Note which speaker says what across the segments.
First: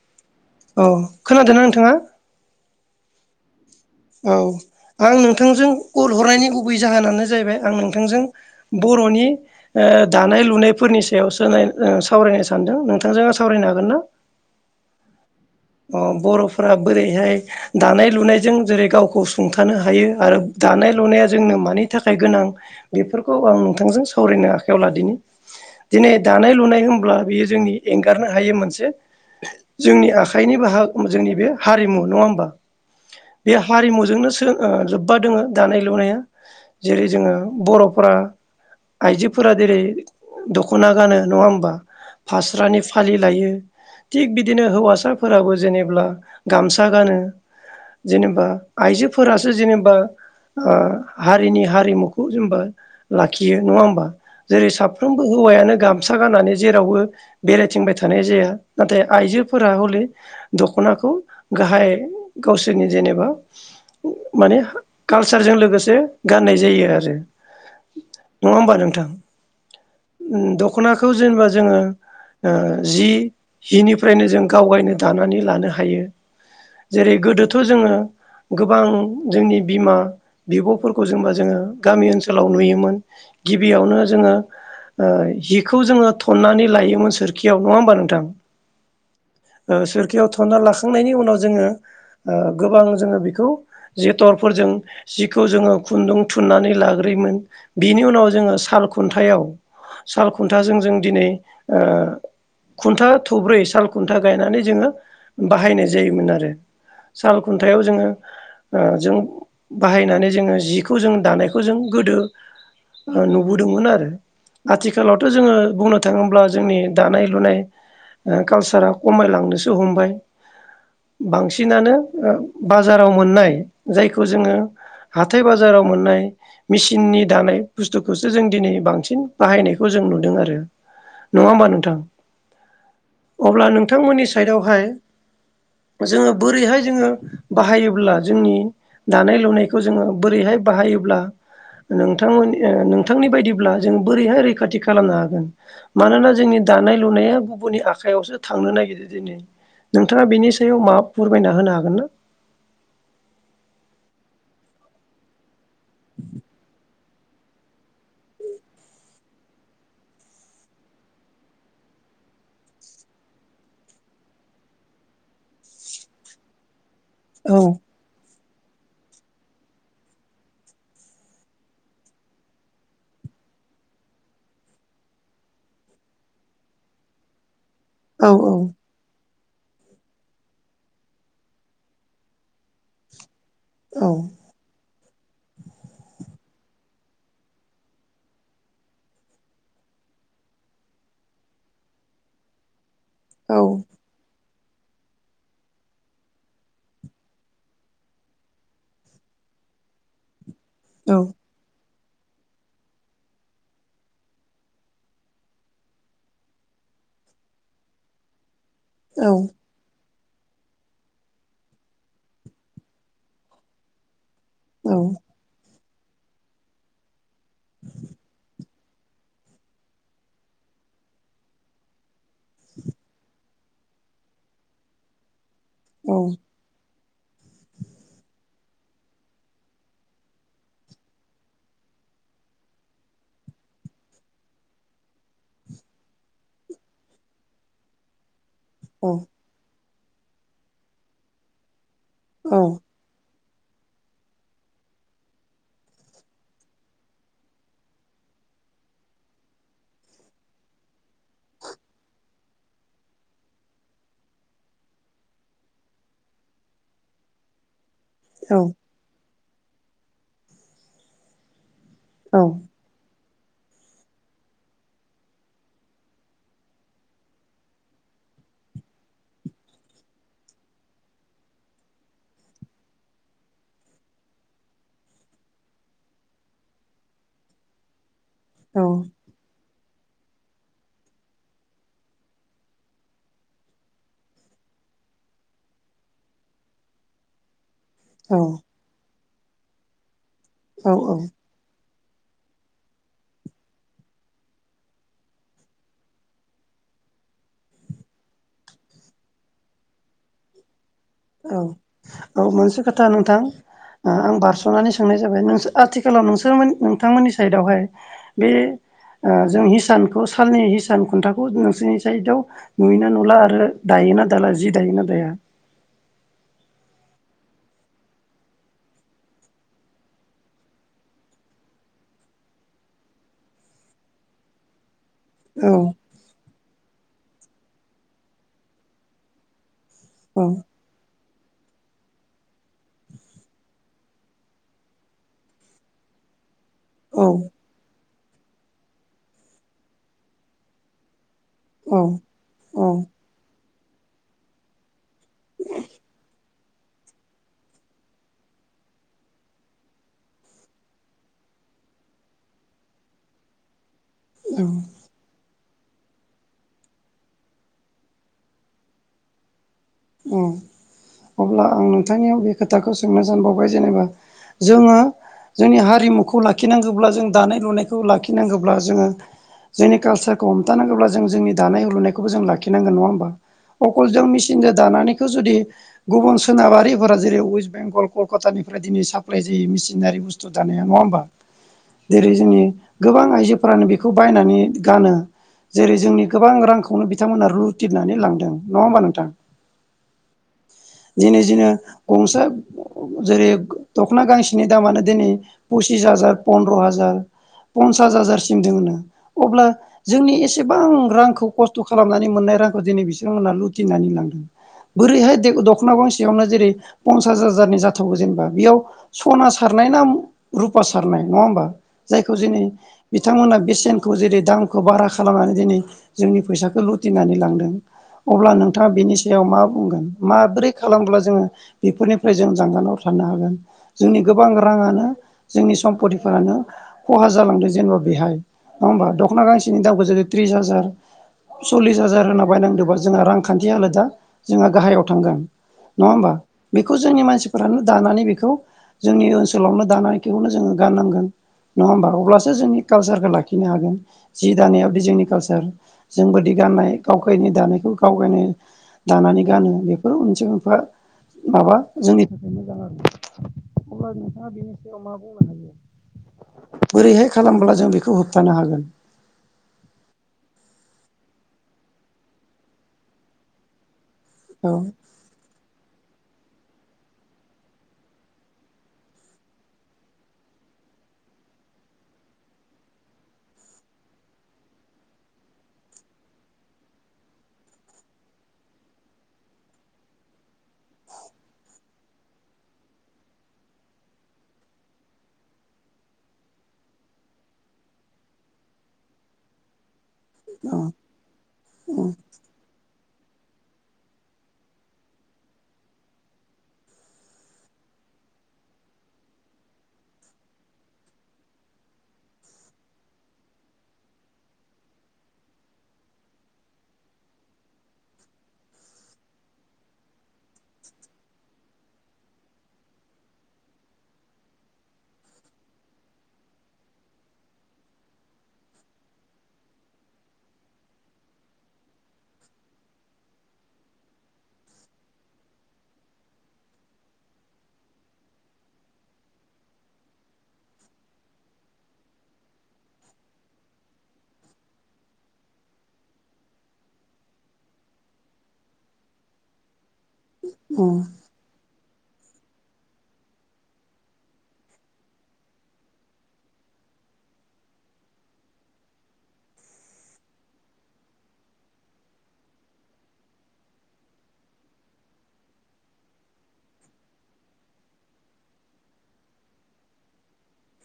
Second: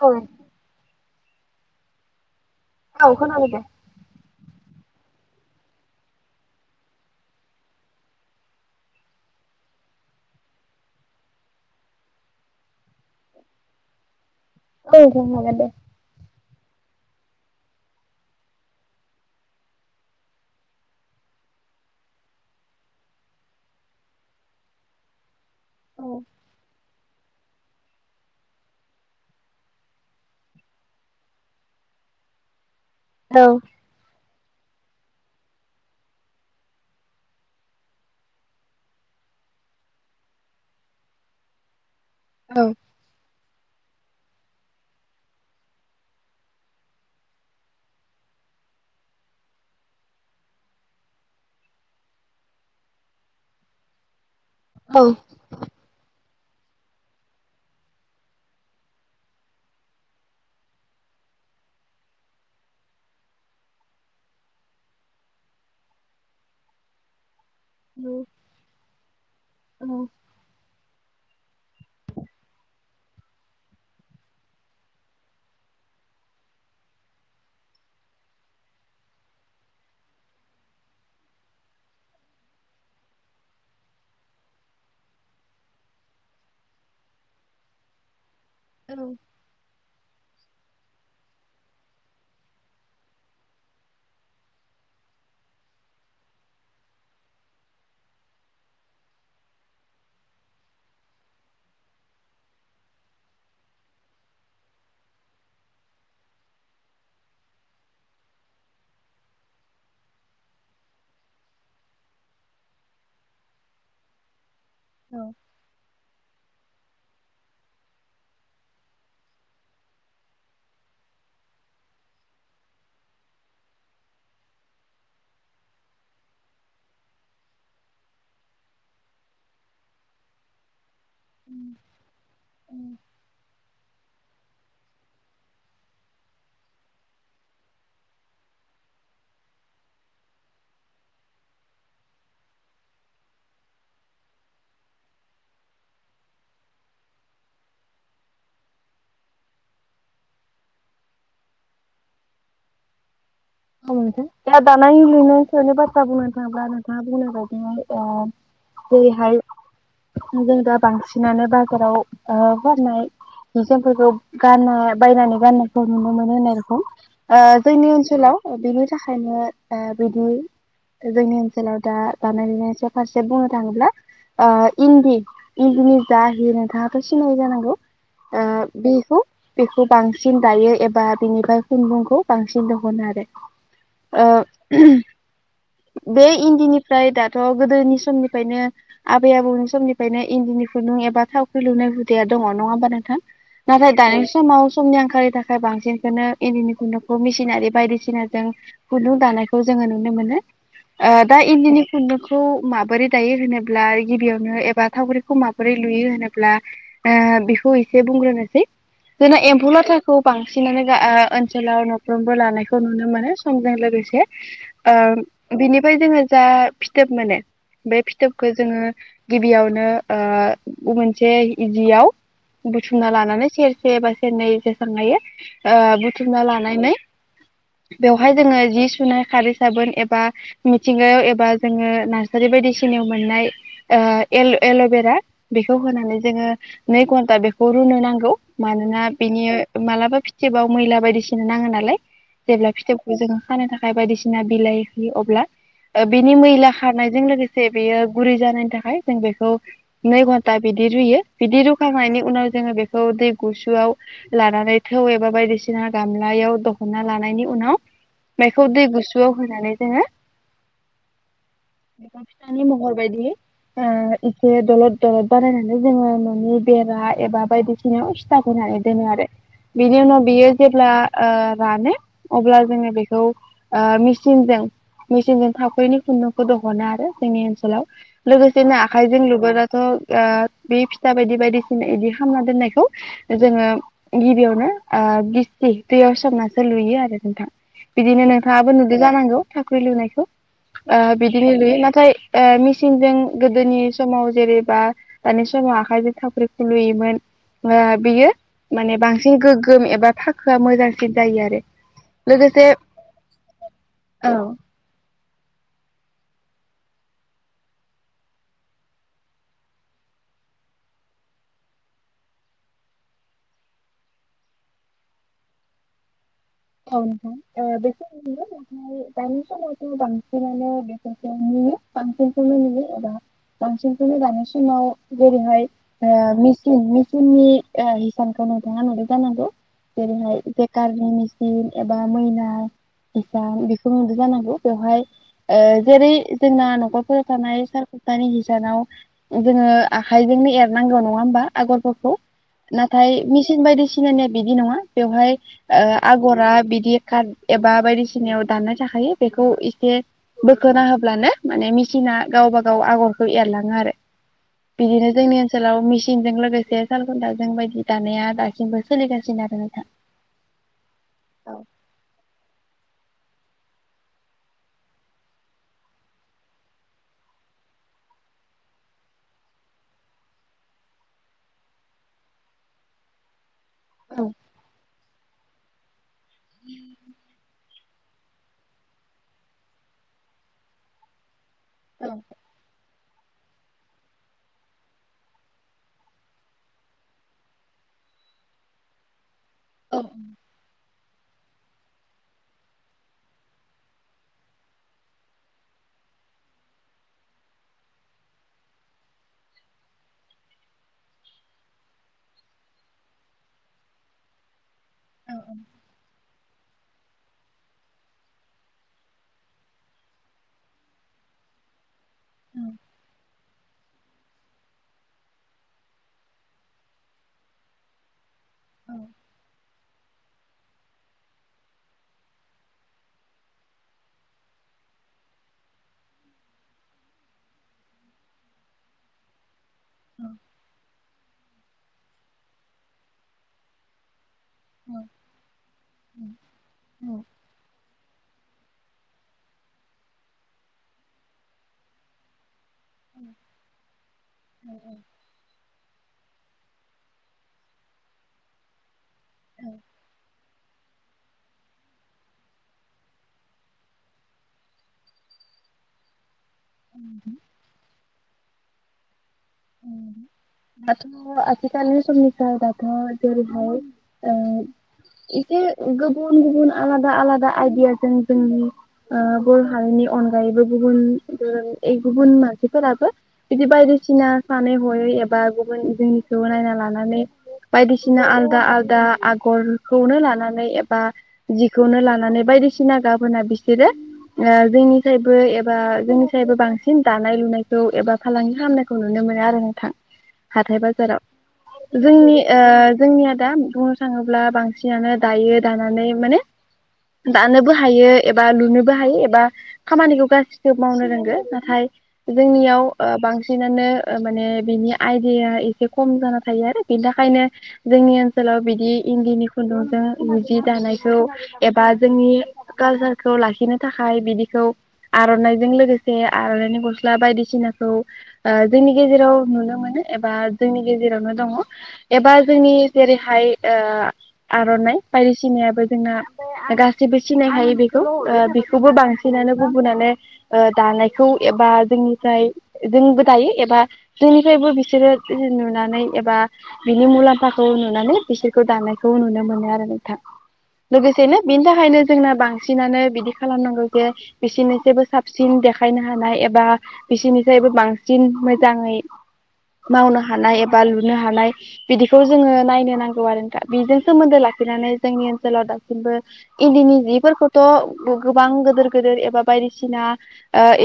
Speaker 1: औ
Speaker 2: औ खोनादोंना नोंथाङा
Speaker 1: औ खोनाबाय दे
Speaker 2: औ आं नोंथांजों कल हरनायनि गुबै जाहोनानो जाहैबाय आं नोंथांजों बर'नि ओ दानाय लुनायफोरनि सायावसो नाय सावरायनो सानदों नोंथांजों सावरायनो हागोन ना? [inaudible]
Speaker 1: औ नोंथां हागोन। दे।
Speaker 2: अ बर'फोरा बोरैहाय दानाय लुनायजों जेरै गावखौ सुंथानो हायो आरो दानाय लुनाया जोंनो मानि मानि थाखाय गोनां बेफोरखौ आं नोंथांजों सावरायनो आखायाव लादिनि
Speaker 1: औ
Speaker 2: दिनै दानाय लुनाय होनब्ला बेयो जोंनि एंगारनो हायै मोनसे जोंनि आखाइ आखायनि बाहा जोंनि बे हारिमु नङा होमबा!
Speaker 1: औ
Speaker 2: बे हारिमुजोंनो ओ लोब्बा दङो दानाय लुनाया जेरै जोङो बर'फोरा आइजोफोरा जेरै दख'ना गानो नङा होमबा फास्रानि
Speaker 1: औ
Speaker 2: फालि लायो थिग बिदिनो हौवासा फोराबो जेनेब्ला गामसा गानो जेनेबा आइजोफोरासो जेनेबा ओ हारिनि हारिमुखौ जेनबा लाखियो नङा होमबा! जेरै साफ्रोमबो हौवायानो गामसा गानानै जेरावबो बेरायथिंबाय थानाय जाया। नाथाय आइजोफोरा हले दख'नाखौ गाहाय गावसोरनि जेनेबा माने कालसारजों लोगोसे गाननाय जायो आरो नङा होमबा नोंथां!
Speaker 1: औ औ
Speaker 2: उम द ख'नाखौ जेनेबा जोङो ओ जि हिनिफ्रायनो जों गावगायनो दानानै लानो हायो जेरै- गोदोथ' जोङो गोबां जोंनि बिमा बिब'फोरखौ जेनेबा जोङो गामि ओनसोलाव नुयोमोन गिबियावनो जोङो ओ जिखौ जोङो थन्नानै लायोमोन सोरखियाव नङा होमबा नोंथां
Speaker 1: औ
Speaker 2: ओ सोरखियाव थनना लाखांनायनि उनाव जोङो ओ गोबां जोङो बेखौ जथरफोर जों जिखौ जोङो खुन्दुं थुननानै लाग्रोयोमोन बिनि उनाव जोङो साल खुन्थायाव साल खुन्थाजों जों दिनै ओ खुन्था थब्रै साल खुन्था गायनानै जोङो बाहायनाय जायोमोन आरो साल खुन्थायाव जोङो ओ जों बाहायनानै जोङो जिखौ जों दानायखौ जों गोदो नुबोदोंमोन आरो। आथिखालावथ' जोङो बुंनो थाङोब्ला जोंनि दानाय लुनाय ओ कालसारा खमायलांनोसो हमबाय। बांसिनानो बाजाराव मोननाय जायखौ जोङो। हाथाय बाजाराव मोननाय मेसिननि दानाय बुस्थुखौसो जों दिनै बांसिन बाहायनायखौ जों नुदों आरो नङा होमबा नोंथां अब्ला नों थांमोननि साइडआवहाय जोङो बोरैहाय जोङो बाहायोब्ला जोंनि दानाय लुनायखौ जोङो बोरैहाय बाहायोब्ला नोंथांमोन ओ नोंथांनि बायदिब्ला जों बोरैहाय रैखाथि खालामनो हागोन? मानोना जोंनि दानाय लुनाया गुबुननि आखाइायावसो थांनो नागिरदो दिनै नोंथाङा बेनि सायाव मा फोरमायना होनो हागोन ना? [inaudible]
Speaker 1: दा दानाय लुनायनि बाथ्रा बुंनो थाङोब्ला मा बुंनो बायदिनो ओ जेरैहाय जों दा बांसिनानो बाजाराव ओ फाननाय इजामफोरखौ गानना बायनानै गाननायखौ नुनो मोनो होननाय रोखोम।
Speaker 2: औ
Speaker 1: जोंनि ओनसोलाव बिनि थाखायनो बिदि जोंनि ओनसोलाव दा दानाय लुनाय स फारसे बुंनो थाङोब्ला ओ इन्दि इन्दिनि जाहि नोंथाङाथ' सिनायो जानांगौ।
Speaker 2: औ
Speaker 1: ओ‌
Speaker 2: औ
Speaker 1: बिहु बेखौ बांसिन दायो एबा बिनिफ्राय खुन्दुंखौ बांसिन दिहनो आरो
Speaker 2: औ
Speaker 1: ओ
Speaker 2: [inaudible]
Speaker 1: बे इन्दिनिफ्राय दाथ' गोदोनि समनिफ्रायनो आबै आबौनि समनिफ्रायनो इन्दिनि खुन्द बा थखवख्रि लुनाय हु दङङ ह नोंथां ना दानि समाव समनि आंखालनि थाखाय बांसिनखौनो इदिनि खुन्दुखौ मिसिनारि बायदिसिना जों जुलुं दानायखौ जोङो नुनो मोनो
Speaker 2: औ
Speaker 1: ओ दा इदिनि खुन्दुखौ माबोरै दायो होनोब्ला गिबियावनो एबा थावख्रिखौ माबोरै लुयो होनोब्ला ओ बेखौ एसे बुंग्रोनोसै।
Speaker 2: औ
Speaker 1: जोंना एम्फौ लाथाखौ बांसिनानो ओ ओनसोलाव न'फ्रोमबो लानायखौ नुनो मोनो। समजों लोगोसे ओ बिनिफ्राय जोङो जा फिथोब मानो बे फिथोबखौ जोङो गिबियावनो ओ मोनसे इजियाव बुथुमना लानानै सेरसे एबा सेरनै जेसेबां हायो ओ
Speaker 2: औ
Speaker 1: बुथुमना लानानै बेवहाय जोङो जि सुनाय खारै साबोन एबा मिथिंगायाव एबा जोङो नार्सारि बायदिसिनाय मोन नाय एल'बेरा बेखौ होनानै जोङो नै घन्टा बेखौ रुनो नांगौ मानोना बिनि मालाबा फिथोबाव मैला बायदिसिना नाङो नालाय
Speaker 2: औ
Speaker 1: जेब्ला फिथोबखौ जों खानो थाखाय बायदिसिना बिलाइ होयो अब्ला बिनि मैला खारनायजों लोगोसे बेयो गुरै जानायनि थाखाय जों बेखौ नै घन्टा बिदि बि रुयो बिदि रुखांनायनि उनाव जोङो बेखौ दै गुसुआव लानानै थौ एबा बायदिसिना गामलायाव दख'ना लाना उनाव
Speaker 2: औ
Speaker 1: बेखौ दै गुसुआव होनानै जोङो
Speaker 2: औ
Speaker 1: बेस्ताननि महरबायदि इसे दलद दलद बानायनानै जोङो ननि बेरा एबा बायदिसिनाययाव सिथा दोनो आरो आरो बिनि न बियो जेब्ला ओ‌ रानो अब्ला जोङो बेखौ ओ मेचीनजों मेचिनजों थाफैनि खुन्दुंखौ दिहनो आरो जोंनि ओनसोलाव लोगोसेनो आखाइजों लो थ' ओ बे फिथा बायदि बायदिसिना बिदि खालामना दोननायखौ जोङो गिबियावनो ओ बिस्टि बेयाव सनासो लुइयो आरो नोंथां बिदिनो नोंथाङाबो नुदों जानांगौ साख्रि लुनायखौ
Speaker 2: औ
Speaker 1: ओ बिदिनो लुयो नाथाय ओ मेसिनजों गोदोनि समाव जेरेबा दानि समाव आखायजों थावाख्रि खुलुयोमोन। ओआ बियो माने बांसिन गोगोम एबा फाखोआ मोजांसिन जायो
Speaker 2: औ
Speaker 1: आरो
Speaker 2: औ
Speaker 1: लोगोसे
Speaker 2: मोनसे खोथा नोंथां ओ आं
Speaker 1: औ
Speaker 2: बारसनानै सोंनाय जाबाय नोंसो आथिखालाव नोंसोमोननि नोंथांमोननि साइडआवहाय बे ओ जों हिसानखौ सालनि हिसान खुन्थाखौ नोंसोरनि साइदआव नुयोना नुला आरो दायो दायोना दाला जि दायोना दाया?
Speaker 1: औ नोंथां ओ बै समाव नंगौ नाथाय दानि समाव थ बांसिनानो बेखौसो नु नुयो फांसेनखौनो नुयो एबा बांसिनखौनो दानि समाव जेरैहाय
Speaker 2: औ
Speaker 1: ओ मिचन मिचननि ओ हिसानखौ नोंथाङा नुबाय जानांगौ जेरैहाय
Speaker 2: औ
Speaker 1: जेकारनि मेसिन एबा मैना हिसान बेफोर नुदो जानांगौ बेवहाय ओ जेरै जोंना न नखरफोराव
Speaker 2: औ
Speaker 1: थानाय सालखुन्था हिसानाव उम जोङो आखाइजोंनो एरनांगौ नङा होमबा?
Speaker 2: औ
Speaker 1: आगरफोरखौ
Speaker 2: औ
Speaker 1: नाथाय मेसिन बायदिसिनानिया बिदि नङा बेवहाय ओ आगरा बिदि काट एबा बायदिसिनायाव दाननाय थाखायो बेखौ इसे बोखोना होब्लानो माने मिसिना गावबा गाव आगरखौ एरलाङो आरो
Speaker 2: औ
Speaker 1: बिदिनो जोंनि ओन सोलाव मेसिंनजों लोगोसे सालखुन्थाजों बायदि दानाया दासिमबो सोलिगासिनो आरो नोंथां
Speaker 2: उम
Speaker 1: औ
Speaker 2: अब्ला आं नोंथांनियाव बे खोथाखौ सोंनो सानबावबाय जेनेबा जोङो जोंनि हारिमुखौ लाखिनांगोब्ला जों दानाय लुनायखौ लाखिनांगोब्ला जोङो जोंनि कालसारखौ हमथानांगोब्ला जों जोंनि दानाय लुनायखौबो जों लाखिनांगोन नङा होमबा अकल
Speaker 1: औ
Speaker 2: जों मेसिनजो इखो जुदि गुबुन सोनाबारिफोरा जेरै वेस्टबेंगल कलकतानिफ्राय दिनै साप्लाय जि मिसिनारि बुस्थु दानाया नङा होनोमबा जेरै जोंनि गोबां आइजोफोरानो बेखौ बायनानै गानो। जेरै जोंनि गोबां रांखौनो बिथांमोना रुयतितनानै लांदों नङा होमबा नोंथां
Speaker 1: औ उम
Speaker 2: दिनै जेनो गंसे जेरै दखना गांसेनि दामानो दिनै पुस पसिस हाजार फन्द्रहाजार पन्सास हाजारसिम दोङोनो अब्ला जोंनि एसेबां रांखौ खस्थ खालामनानै मोननाय रांखौ दिनै बिसिमोना लुथिनानै लांदों बोरैहाय दे दखना गांसेयावनो जेरै पन्सास हाजारनि जाथागौ जेनेबा बेयाव सना सारनाय ना रुपा सारनाय नङा होमबा जायखौ जिनै
Speaker 1: औ
Speaker 2: बिथांमोना बेसेनखौ जेरै दामखौ बारा खालामनानै दिनै जोंनि फैसाखौ लुथिनानै लांदों अब्ला नोंथाङा
Speaker 1: औ
Speaker 2: बेनि सो बुंगोन माब्रै खालामब्ला जोङो बेफोरनिफ्राय जों जानगाराव थानो हागोन जोंनि गोबां रां रां आनो जोंनि सम्पथिफोरानो खहा जालां जेनेबा बेहाय नङा होबा दखना गांसे बिनि दामखौ जुदि त्रिस हाजार सल्लिस हाजार होनना बायनांदोंबा जोंहा रांखान्थि हालोदा जोंहा गाहायाव थांगोन नङा होमबा बेखौ जोंनि मानसिफोरानो दानानै बे खौ जोंनि ओनसोलावनो दानायखौनो जोङो गाननांगोन नङा होमबा अब्लासो जोंनि कालसारखौ लाखिनो हागोन जि दानायाबोदि जोंनि कालसार जों बादि गाननाय गावखायनि दानायखौ गाव गानो दानानै गानो बेफोर मोननसे मो बा माबा जोंनि थाखाय मोजां आरो अब्ला नोंथाङा बिनि सायाव मा बुंनो हायो बोरैहाय खालामब्ला जों बेखौ होबथानो हागोन
Speaker 1: [unintelligible] दाथ आथिखालनि समनिफ्राय दाथ जेरैहाय ओ
Speaker 2: औ
Speaker 1: एसे गुबुन गुबुन आलादा आलादा आइदियाजों जोंनि ओ बरहारिनि अनगायैबो गुबुन ओ ए गुबुन मानसिफोराबो बिदि बायदि सिना सानै हयै एबा गुबुन जोंनिखौ नायना लानानै बायदिसिना आलदा आलदा आगरखौनो लानानै एबा जिखौनो लानानै बाय बायदिसिना गाबोना बिसोरो ओ जोंनिफ्रायबो एबा जोंनि सायबो बांसिन दानाय लुनायखौ एबा फालांगि खालामनायखौ नु नुनो मोनो आरो नोंथां
Speaker 2: औ
Speaker 1: हाथाय बाजाराव
Speaker 2: औ
Speaker 1: जोंनि ओ जोंनिया दा बुंनो थाङोब्ला बांसिनानो दायो दानानै माने दानोबो हायो एबा लुनोबो हायो एबा खामानिखौ गासिबोखौ मावनो रोंगो नाथाय जोंनियाव ओ बांसिनानो ओ माने बिनि आइदियाया एसे खम जाना थायो आरो बिनि थाखायनो जोंनि ओनसोलाव बिदि इन्दिनि खुन्दुंजों जि दानायखौ एबा जोंनि कालसारखौ लाखिनो थाखाय बिदिखौ आरनायजों लोगोसे आर'नायनि गस्ला बायदिसिना खौ ओ बेनि गेजेराव नुनो मोनो एबा जोंनि गेजेरावनो दङ एबा जोंनि जेरैहाय ओ आर'नाइ बायदि सिनायाबो जोंना गाससिबो सिनाय हायो बेखौ खौबो बांसिनानो गुबुनानो ओ दानायखौ एबा जोंनिफ्राय जोंबो दायो बा जोंनिफ्रायबो बिसोरो बिदि नुनानै एबा बिनि मुलाम्फाखौ नुनानै बिसोरखौ दानायखौ नुनो मोनो आरो नोंथां
Speaker 2: औ
Speaker 1: लोगोसेनो बेनि थाखायनो जोंना बांसिनानो बिदि खालामनांगौ जे बिसोरनिख्रुइबो साबसिन देखायनो हानाय एबा बिसोरनिफ्रायबो बांसिन मोजाङै मावनो हानाय एबा लुनो हानाय बिदिखौ जोङो नायनो नांगौ आरो नोंथां बेजों सोमोन्दो ला खिनानै जोंनि ओनसोलाव दासिमबो इन्दिनि जिफोरखौथ' गोबां गोदोर गोदिर एबा बाय बायदिसिना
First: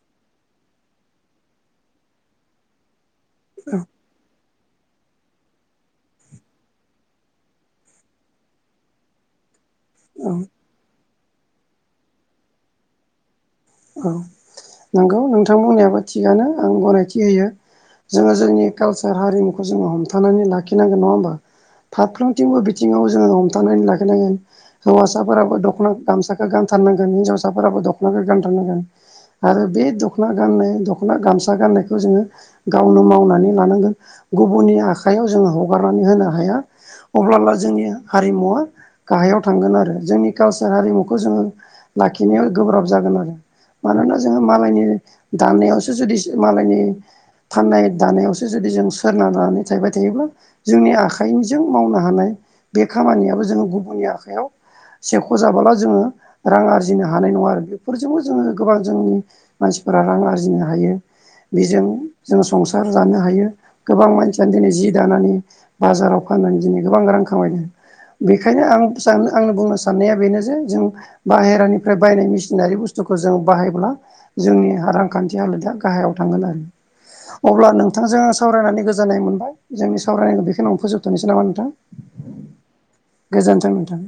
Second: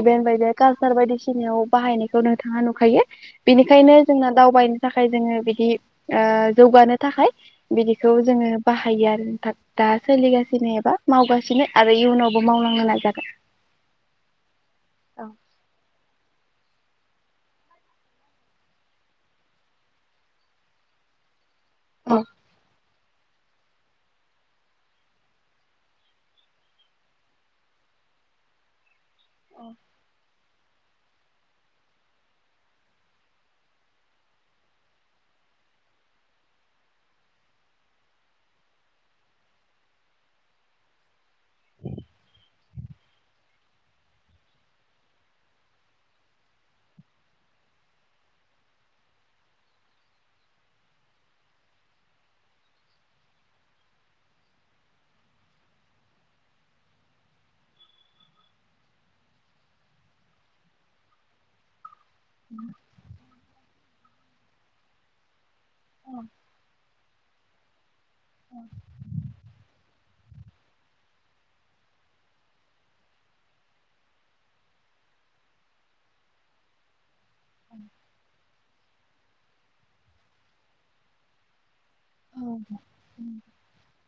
Speaker 1: इभेन्ट बाय कालचार बायदिसिनायाव बाहायनायखौ थाङा नुखायो बेनिखायनो जोंना दावबाय थाखाय जोङो बिदि ओ जौगानो थाखाय बिदिखौ जोङो बाहायो आरो नोंथां दा सोलिगासिनो एबा मावगासिनो आरो इयुनावबो मावलांनो नाजागोन
Speaker 2: औ नंगौ नोंथां बुंनायाबो थिगानो आं गनायथि होयो जोङो जोंनि कालसार हारिमुखौ जोङो हमथानानै लाखिनांगोन नङा होमबा
Speaker 1: औ
Speaker 2: फारफ्रोमथिंबो बिथिंङाव जोङो हमथानानै लाखिनांगोन हौवासाफोराबो दख'ना गामसाखौ गानथारनांगोन हिनजावसाफोराबो दखनाखो गान्थार नांगोन आरो बे दखना गान्नाय दख'ना, गामसा गान्नाय जोङो गावनो मावनानै लानांगोन, गुबनि आखायाव जों हगारनानै होनो हाया अब्लाब्ला जोंनि हारिमुवा गाहायाव थांगोन आरो जोंनि कालसार हारिमुखौ जोङो लाखिनायाव गोब्राब जागोन आरो मानोना जोङो मालायनि दानायावसो जुदि मालायनि फाननाय दानायावसो जुदि जों सोरनानानै थाबाय थायोब्ला जोंनि आखाइजों मावनो हानाय बे खामानियाबो जोंङो गुबुननि आखायाव सेख' जाबाला जोङो रां आरजिनो हानाय नङा आरो बेफोर बेजोंबो जोङो गोबां जोंनि मानसिफोरा रां आरजिनो हायो बेजों जोंङो संसार जानो हायो गोबां मानसियानो दिनै जि दानानै बाजाराव फाननानै दिनै गोबां रां खामायदों। बेखायनो आं सानो आंनि बुंनो साननाया बेनो जे जों बाहेरानिफ्राय बायनाय मेसिनारि बुस्थु थुखौ जों बाहायब्ला जोंनि रांखान्थि हालोदा गाहायाव थांगोन आरो अब्ला नोंथांजों सावरायनानै गोजोननाय मोनबाय जोंनि सावरायनायखौ बेखेनियावनो फोजोबथ'नोसै नामा नोंथां
Speaker 1: औ
Speaker 2: गोजोन्थों नोंथां